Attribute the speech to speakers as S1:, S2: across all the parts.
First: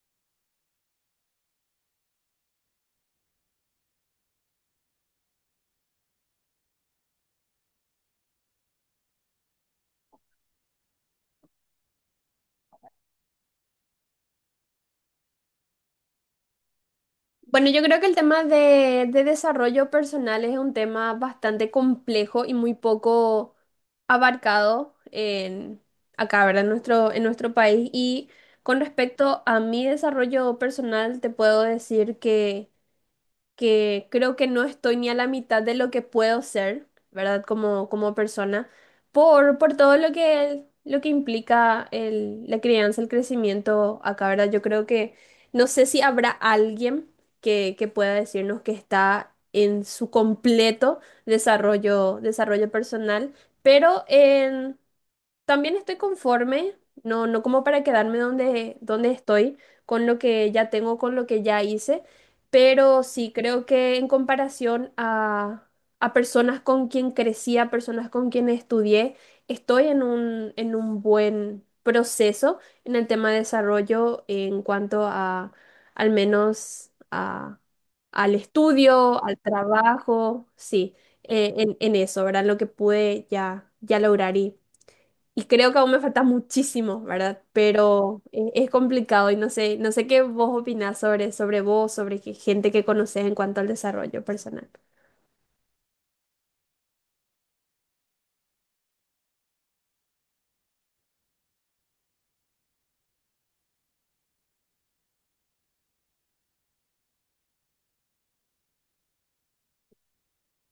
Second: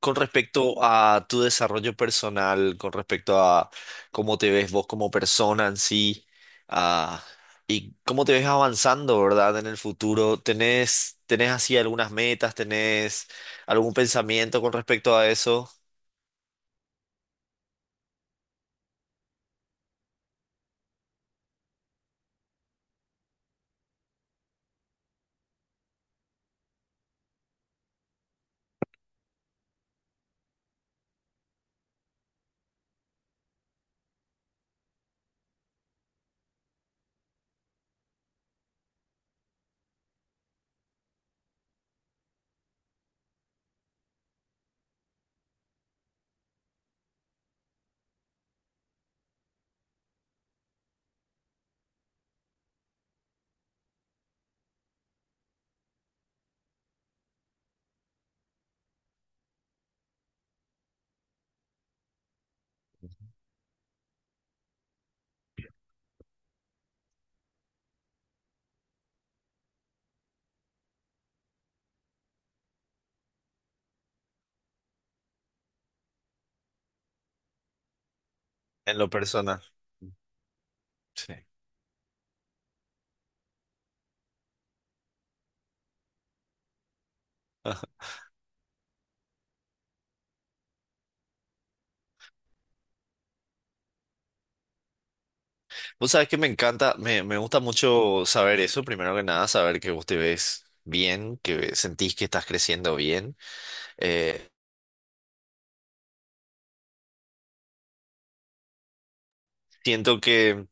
S1: Con respecto a tu desarrollo personal, con respecto a cómo te ves vos como persona en sí, ah, y cómo te ves avanzando, ¿verdad? En el futuro, ¿tenés así algunas metas, tenés algún pensamiento con respecto a eso
S2: Bueno, yo creo que el tema de desarrollo personal es un tema bastante complejo y muy poco abarcado acá, ¿verdad? En en nuestro país. Y con respecto a mi desarrollo personal, te puedo decir que creo que no estoy ni a la mitad de lo que puedo ser, ¿verdad? Como persona, por todo lo que implica la crianza, el crecimiento acá, ¿verdad? Yo creo que no sé si habrá alguien que pueda decirnos que está en su completo desarrollo personal, pero en también estoy conforme, no como para quedarme donde estoy, con lo que ya tengo, con lo que ya hice, pero sí creo que en comparación a personas con quien crecí, a personas con quien estudié, estoy en en un buen proceso en el tema de desarrollo en cuanto al menos al
S1: en lo
S2: estudio, al
S1: personal?
S2: trabajo, sí,
S1: Sí.
S2: en eso, ¿verdad? Lo que pude ya lograr y creo que aún me falta muchísimo, ¿verdad?
S1: Ajá.
S2: Pero es complicado y no sé, no sé qué vos opinás sobre vos, sobre qué gente que conoces en cuanto al desarrollo personal.
S1: Vos sabés que me encanta, me gusta mucho saber eso, primero que nada, saber que vos te ves bien, que sentís que estás creciendo bien. Eh, siento que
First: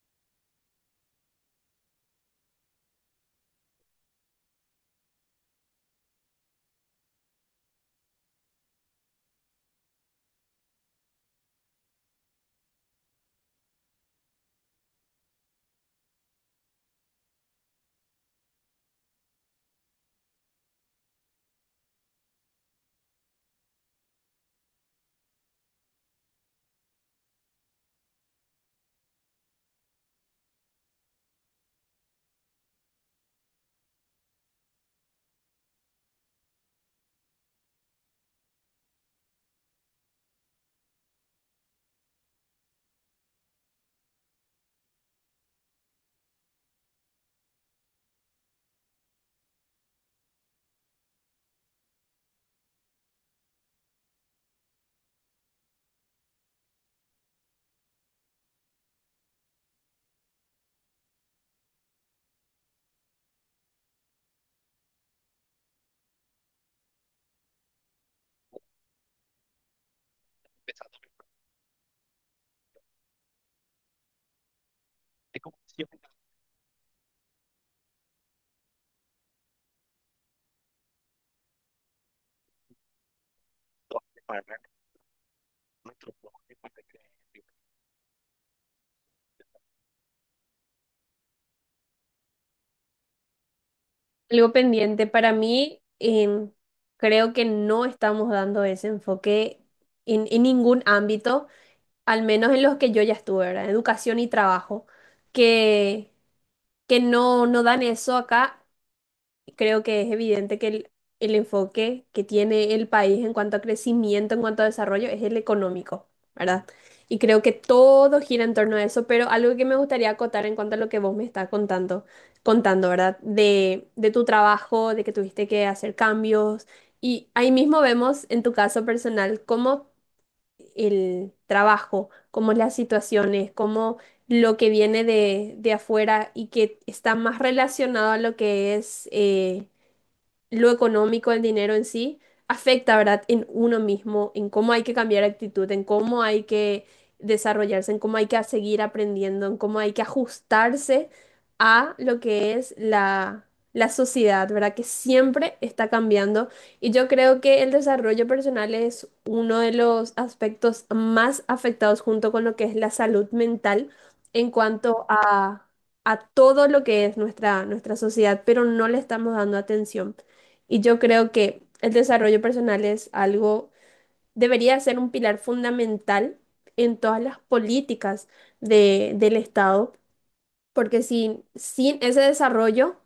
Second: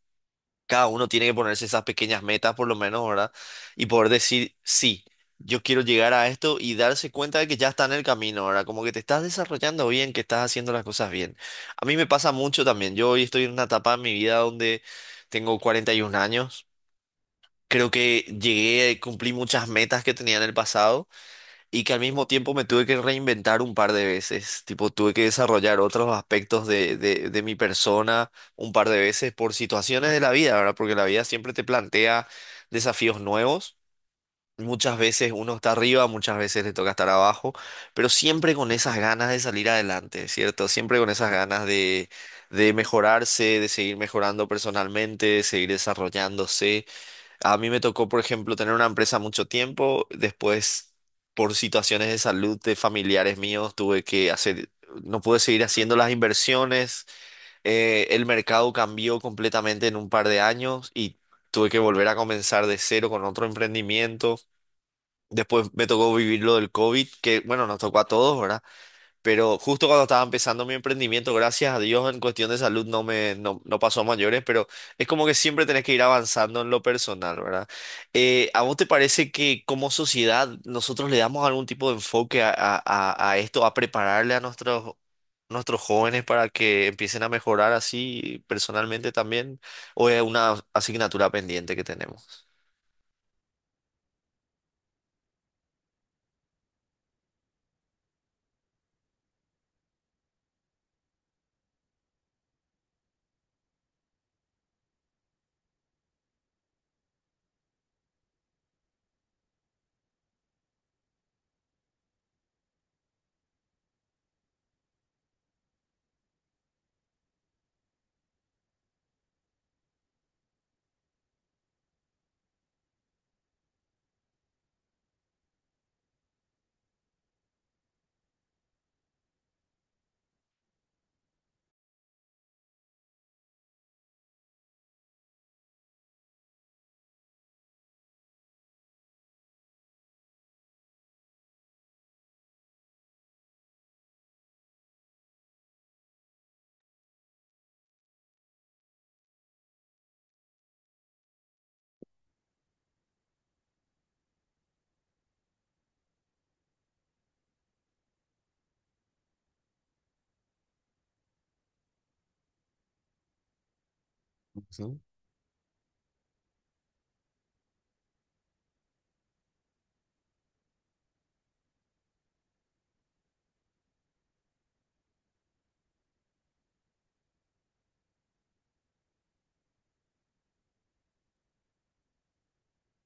S1: cada uno tiene que ponerse esas pequeñas metas por lo menos, ¿verdad? Y poder decir, sí, yo quiero llegar a esto y darse cuenta de que ya está en el camino, ¿verdad? Como que te estás desarrollando bien, que estás haciendo las cosas bien. A mí me pasa mucho también. Yo hoy estoy en una etapa de mi vida donde tengo 41 años. Creo que llegué, cumplí muchas metas que tenía en el pasado. Y que al mismo tiempo me tuve que reinventar un par de veces, tipo tuve que desarrollar otros aspectos de mi persona un par de veces por situaciones de la vida, ¿verdad? Porque la vida siempre te plantea desafíos nuevos, muchas veces uno está arriba, muchas veces le toca estar abajo, pero siempre con esas ganas de salir adelante, ¿cierto? Siempre con esas ganas de mejorarse, de seguir mejorando personalmente, de seguir desarrollándose. A mí me tocó, por ejemplo, tener una empresa mucho tiempo, después por situaciones de salud de familiares míos tuve que hacer, no pude seguir haciendo las inversiones, el mercado cambió completamente en un par de años y tuve que volver a comenzar de cero con otro emprendimiento. Después me tocó vivir lo del COVID, que bueno, nos tocó a todos, ¿verdad? Pero justo cuando estaba empezando mi emprendimiento, gracias a Dios, en cuestión de salud no me no, no pasó a mayores, pero es como que siempre tenés que ir avanzando en lo personal, ¿verdad? ¿A vos te parece que como sociedad nosotros le damos algún tipo de enfoque a esto, a prepararle a nuestros, nuestros jóvenes para que empiecen a mejorar así personalmente también? ¿O es una asignatura pendiente que tenemos?
S2: Algo pendiente para mí, creo que no estamos dando ese enfoque en ningún ámbito, al menos en los que yo ya estuve, ¿verdad? Educación y trabajo, que, que no, no dan eso acá. Creo que es evidente que el enfoque que tiene el país en cuanto a crecimiento, en cuanto a desarrollo, es el económico, ¿verdad? Y creo que todo gira en torno a eso, pero algo que me gustaría acotar en cuanto a lo que vos me estás contando, ¿verdad? De tu trabajo, de que tuviste que hacer cambios. Y ahí mismo vemos en tu caso personal cómo el trabajo, cómo las situaciones, cómo lo que viene de afuera y que está más relacionado a lo que es... lo económico, el dinero en sí, afecta, ¿verdad?, en uno mismo, en cómo hay que cambiar actitud, en cómo hay que desarrollarse, en cómo hay que seguir aprendiendo, en cómo hay que ajustarse a lo que es la sociedad, ¿verdad?, que siempre está cambiando. Y yo creo que el desarrollo personal es uno de los aspectos más afectados junto con lo que es la salud mental en
S1: Ujú.
S2: cuanto a todo lo que es nuestra sociedad, pero no le estamos dando atención. Y yo creo que el desarrollo personal es algo, debería ser un pilar fundamental en todas las políticas del Estado, porque sin ese desarrollo,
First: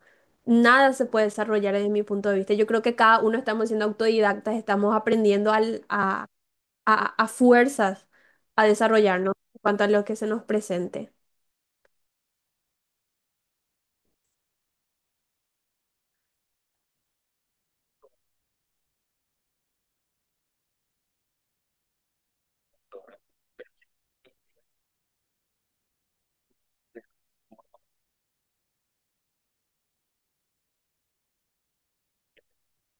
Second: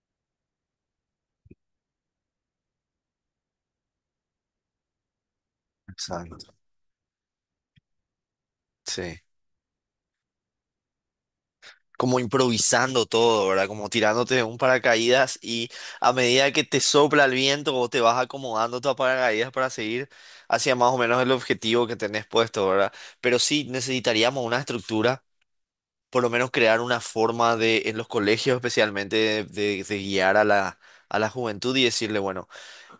S2: nada se puede desarrollar desde mi punto de vista. Yo creo que cada uno estamos siendo autodidactas, estamos aprendiendo
S1: Exacto.
S2: a fuerzas a
S1: Sí.
S2: desarrollarnos en cuanto a lo que se nos presente.
S1: Como improvisando todo, ¿verdad? Como tirándote de un paracaídas y a medida que te sopla el viento o te vas acomodando tu paracaídas para seguir hacia más o menos el objetivo que tenés puesto, ¿verdad? Pero sí necesitaríamos una estructura, por lo menos crear una forma de, en los colegios especialmente, de guiar a la juventud y decirle, bueno,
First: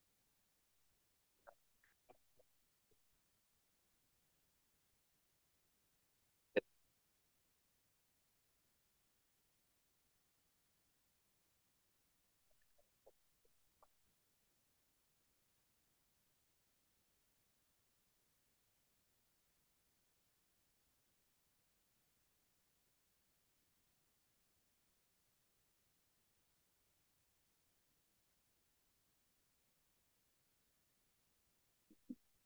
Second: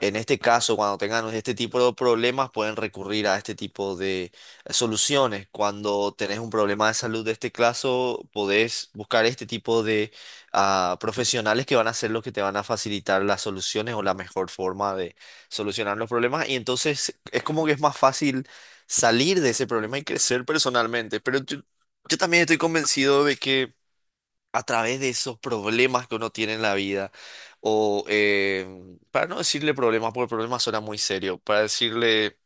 S1: en este caso, cuando tengan este tipo de problemas, pueden recurrir a este tipo de soluciones. Cuando tenés un problema de salud de este caso, podés buscar este tipo de profesionales que van a ser los que te van a facilitar las soluciones o la mejor forma de solucionar los problemas. Y entonces es como que es más fácil salir de ese problema y crecer personalmente. Yo también estoy convencido de que a través de esos problemas que uno tiene en la vida, o para no decirle problemas, porque problemas suena muy serio, para decirle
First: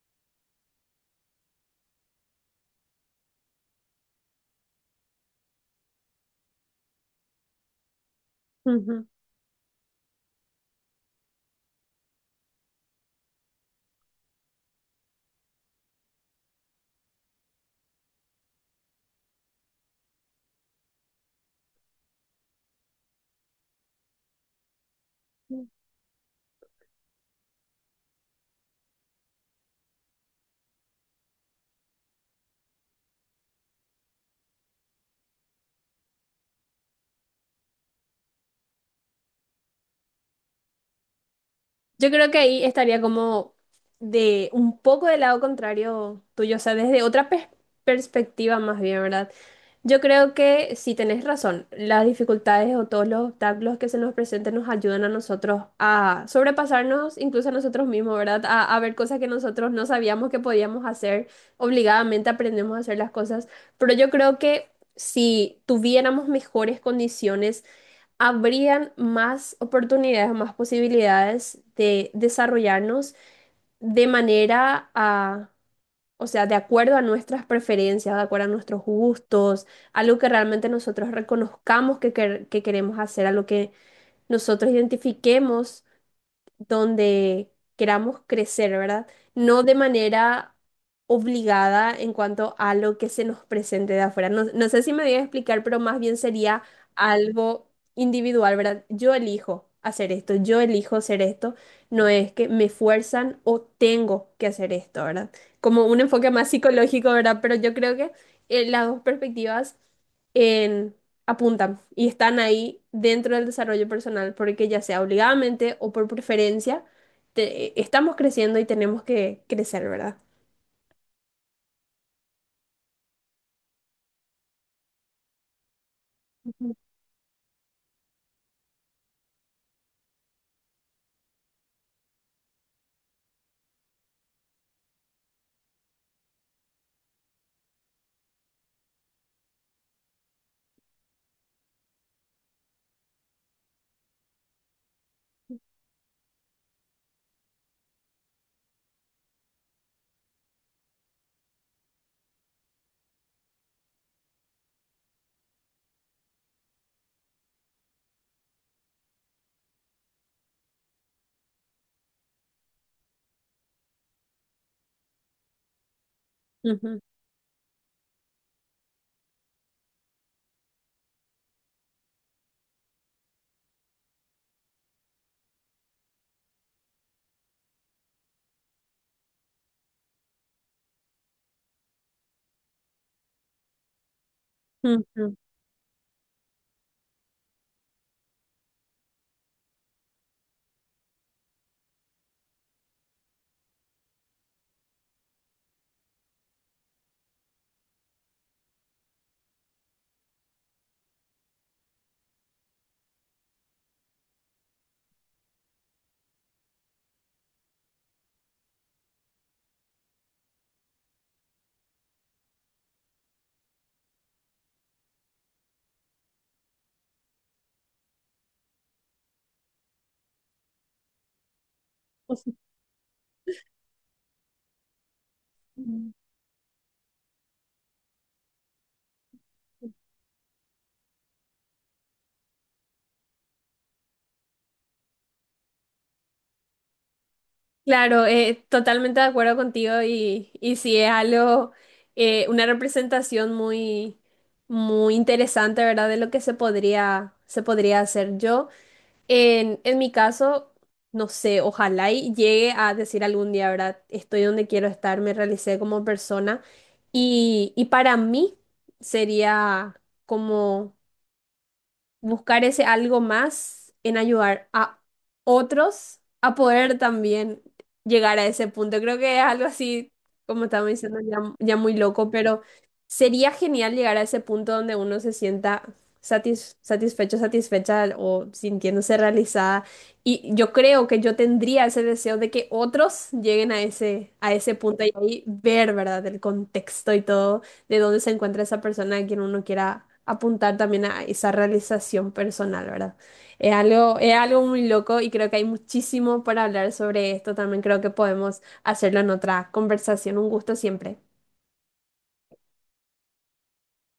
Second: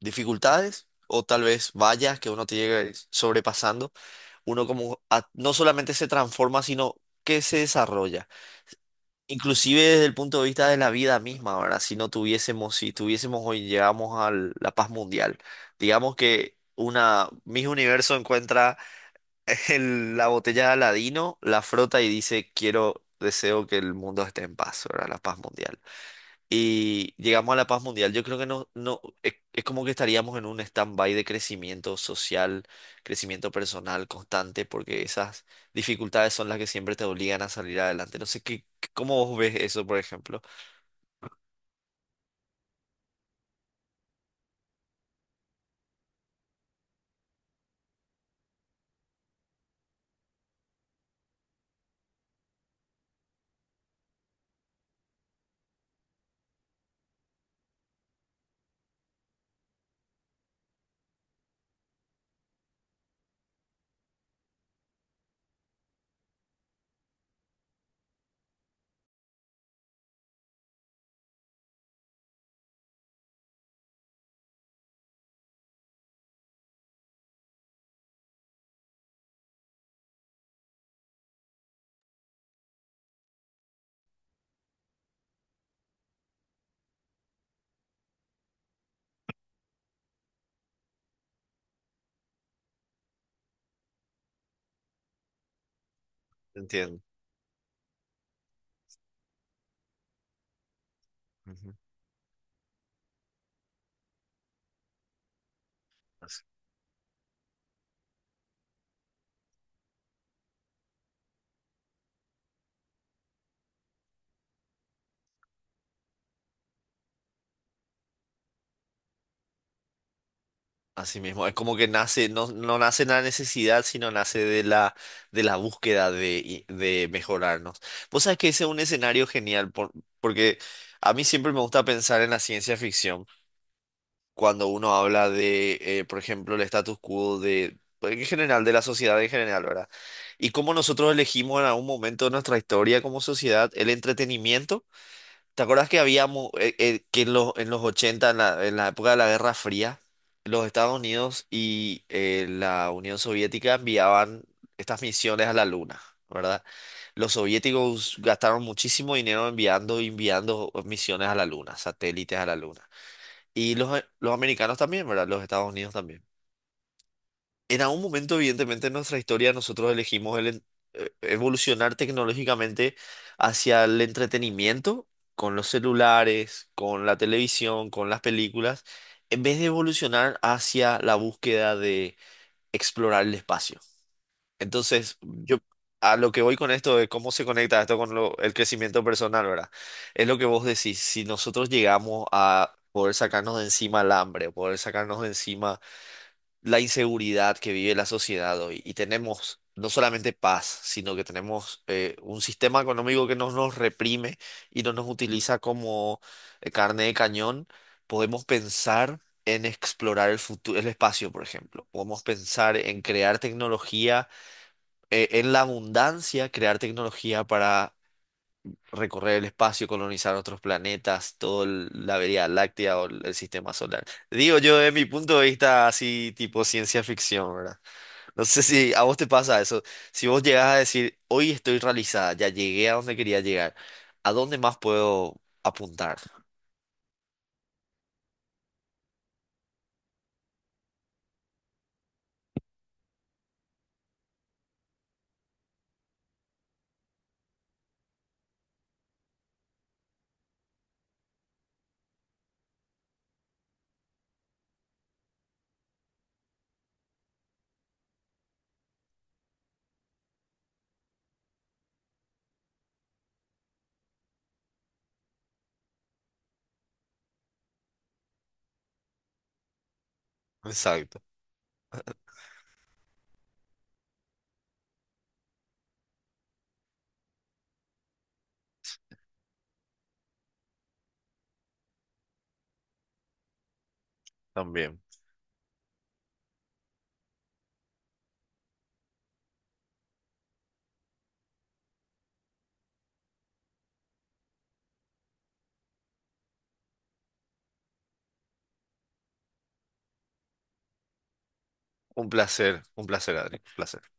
S1: dificultades o tal vez vallas que uno te llega sobrepasando, uno como no solamente se transforma, sino que se desarrolla. Inclusive desde el punto de vista de la vida misma, ¿verdad? Si tuviésemos hoy llegamos a la paz mundial, digamos que una Miss Universo encuentra la botella de Aladino, la frota y dice, quiero, deseo que el mundo esté en paz, ¿verdad? La paz
S2: Ujú.
S1: mundial. Y llegamos a la paz mundial. Yo creo que no, no, es como que estaríamos en un stand-by de crecimiento social, crecimiento personal constante, porque esas dificultades son las que siempre te obligan a salir adelante. No sé cómo vos ves eso, por ejemplo.
S2: Yo creo que ahí estaría como de un poco del lado contrario tuyo, o sea, desde otra perspectiva más bien, ¿verdad? Yo creo que sí tenés razón, las dificultades o todos los obstáculos que se nos presenten nos ayudan a nosotros a sobrepasarnos, incluso a nosotros mismos, ¿verdad? A ver cosas que nosotros no sabíamos que podíamos hacer, obligadamente aprendemos a hacer las cosas, pero yo creo que si tuviéramos mejores condiciones, habrían más oportunidades, más posibilidades de desarrollarnos de manera o sea, de acuerdo a nuestras preferencias, de acuerdo a nuestros gustos, a lo que realmente nosotros reconozcamos que queremos hacer, a lo que nosotros identifiquemos donde queramos crecer, ¿verdad? No de manera obligada en cuanto a lo que se nos presente de afuera. No, no sé si me voy a explicar, pero más bien sería
S1: Entiendo.
S2: algo individual, ¿verdad? Yo elijo hacer esto, yo elijo hacer esto,
S1: Ujú.
S2: no es que me fuerzan o tengo que hacer esto, ¿verdad? Como un enfoque más psicológico, ¿verdad? Pero yo creo que las dos perspectivas en apuntan y están ahí dentro del desarrollo personal, porque ya sea obligadamente o por preferencia, estamos creciendo y tenemos que crecer, ¿verdad?
S1: Así mismo, es como que nace, no, no nace en la necesidad, sino nace de la búsqueda de mejorarnos. Vos sabés que ese es un escenario genial, porque a mí siempre me gusta pensar en la ciencia ficción, cuando uno habla de, por ejemplo, el status quo de, pues, en general, de la sociedad en general, ¿verdad? Y cómo nosotros elegimos en algún momento de nuestra historia como sociedad el entretenimiento. ¿Te acuerdas que habíamos, que en los 80 en la época de la Guerra Fría, los Estados Unidos y la Unión Soviética enviaban estas misiones a la Luna, ¿verdad? Los soviéticos gastaron muchísimo dinero enviando misiones a la Luna, satélites a la Luna. Y los americanos también, ¿verdad? Los Estados Unidos también.
S2: Ujú,
S1: En algún momento, evidentemente, en nuestra historia nosotros elegimos evolucionar tecnológicamente hacia el entretenimiento con los celulares, con la televisión, con las películas, en vez de evolucionar hacia la búsqueda de explorar el espacio. Entonces,
S2: ujú,
S1: yo a lo que voy con esto de cómo se conecta esto con el crecimiento personal, ¿verdad? Es lo que vos decís, si nosotros llegamos a poder sacarnos de encima el hambre, poder sacarnos de encima la inseguridad que vive la sociedad hoy y tenemos no solamente paz, sino que tenemos un sistema económico que no nos reprime y no nos utiliza como carne de cañón, podemos pensar en explorar el futuro, el espacio, por ejemplo. Podemos pensar en crear tecnología, en la abundancia, crear tecnología para recorrer el espacio, colonizar otros planetas, toda la Vía Láctea o el sistema solar. Digo yo, de mi punto de vista,
S2: ujú.
S1: así tipo ciencia ficción, ¿verdad? No sé si a vos te pasa eso. Si vos llegás a decir, hoy estoy realizada, ya llegué a donde quería llegar, ¿a dónde más puedo apuntar?
S2: Claro, totalmente de acuerdo contigo y sí es algo, una representación muy interesante, ¿verdad? De lo que se se podría hacer. Yo en mi caso, no sé, ojalá y llegue a decir algún día, ¿verdad? Estoy donde quiero estar, me realicé como persona y para mí sería como buscar ese algo más en ayudar a otros a poder también llegar a ese punto. Creo que es algo así, como estamos diciendo,
S1: Exacto,
S2: ya muy loco, pero sería genial llegar a ese punto donde uno se sienta satisfecho, satisfecha o sintiéndose realizada. Y yo creo que yo tendría ese deseo de que otros lleguen a a ese
S1: también.
S2: punto y ahí ver, ¿verdad?, el contexto y todo de dónde se encuentra esa persona a quien uno quiera apuntar también a esa realización personal, ¿verdad? Es algo muy loco y creo que hay muchísimo para hablar sobre esto. También creo que podemos hacerlo en otra conversación. Un gusto siempre.
S1: Un placer, Adri, un placer.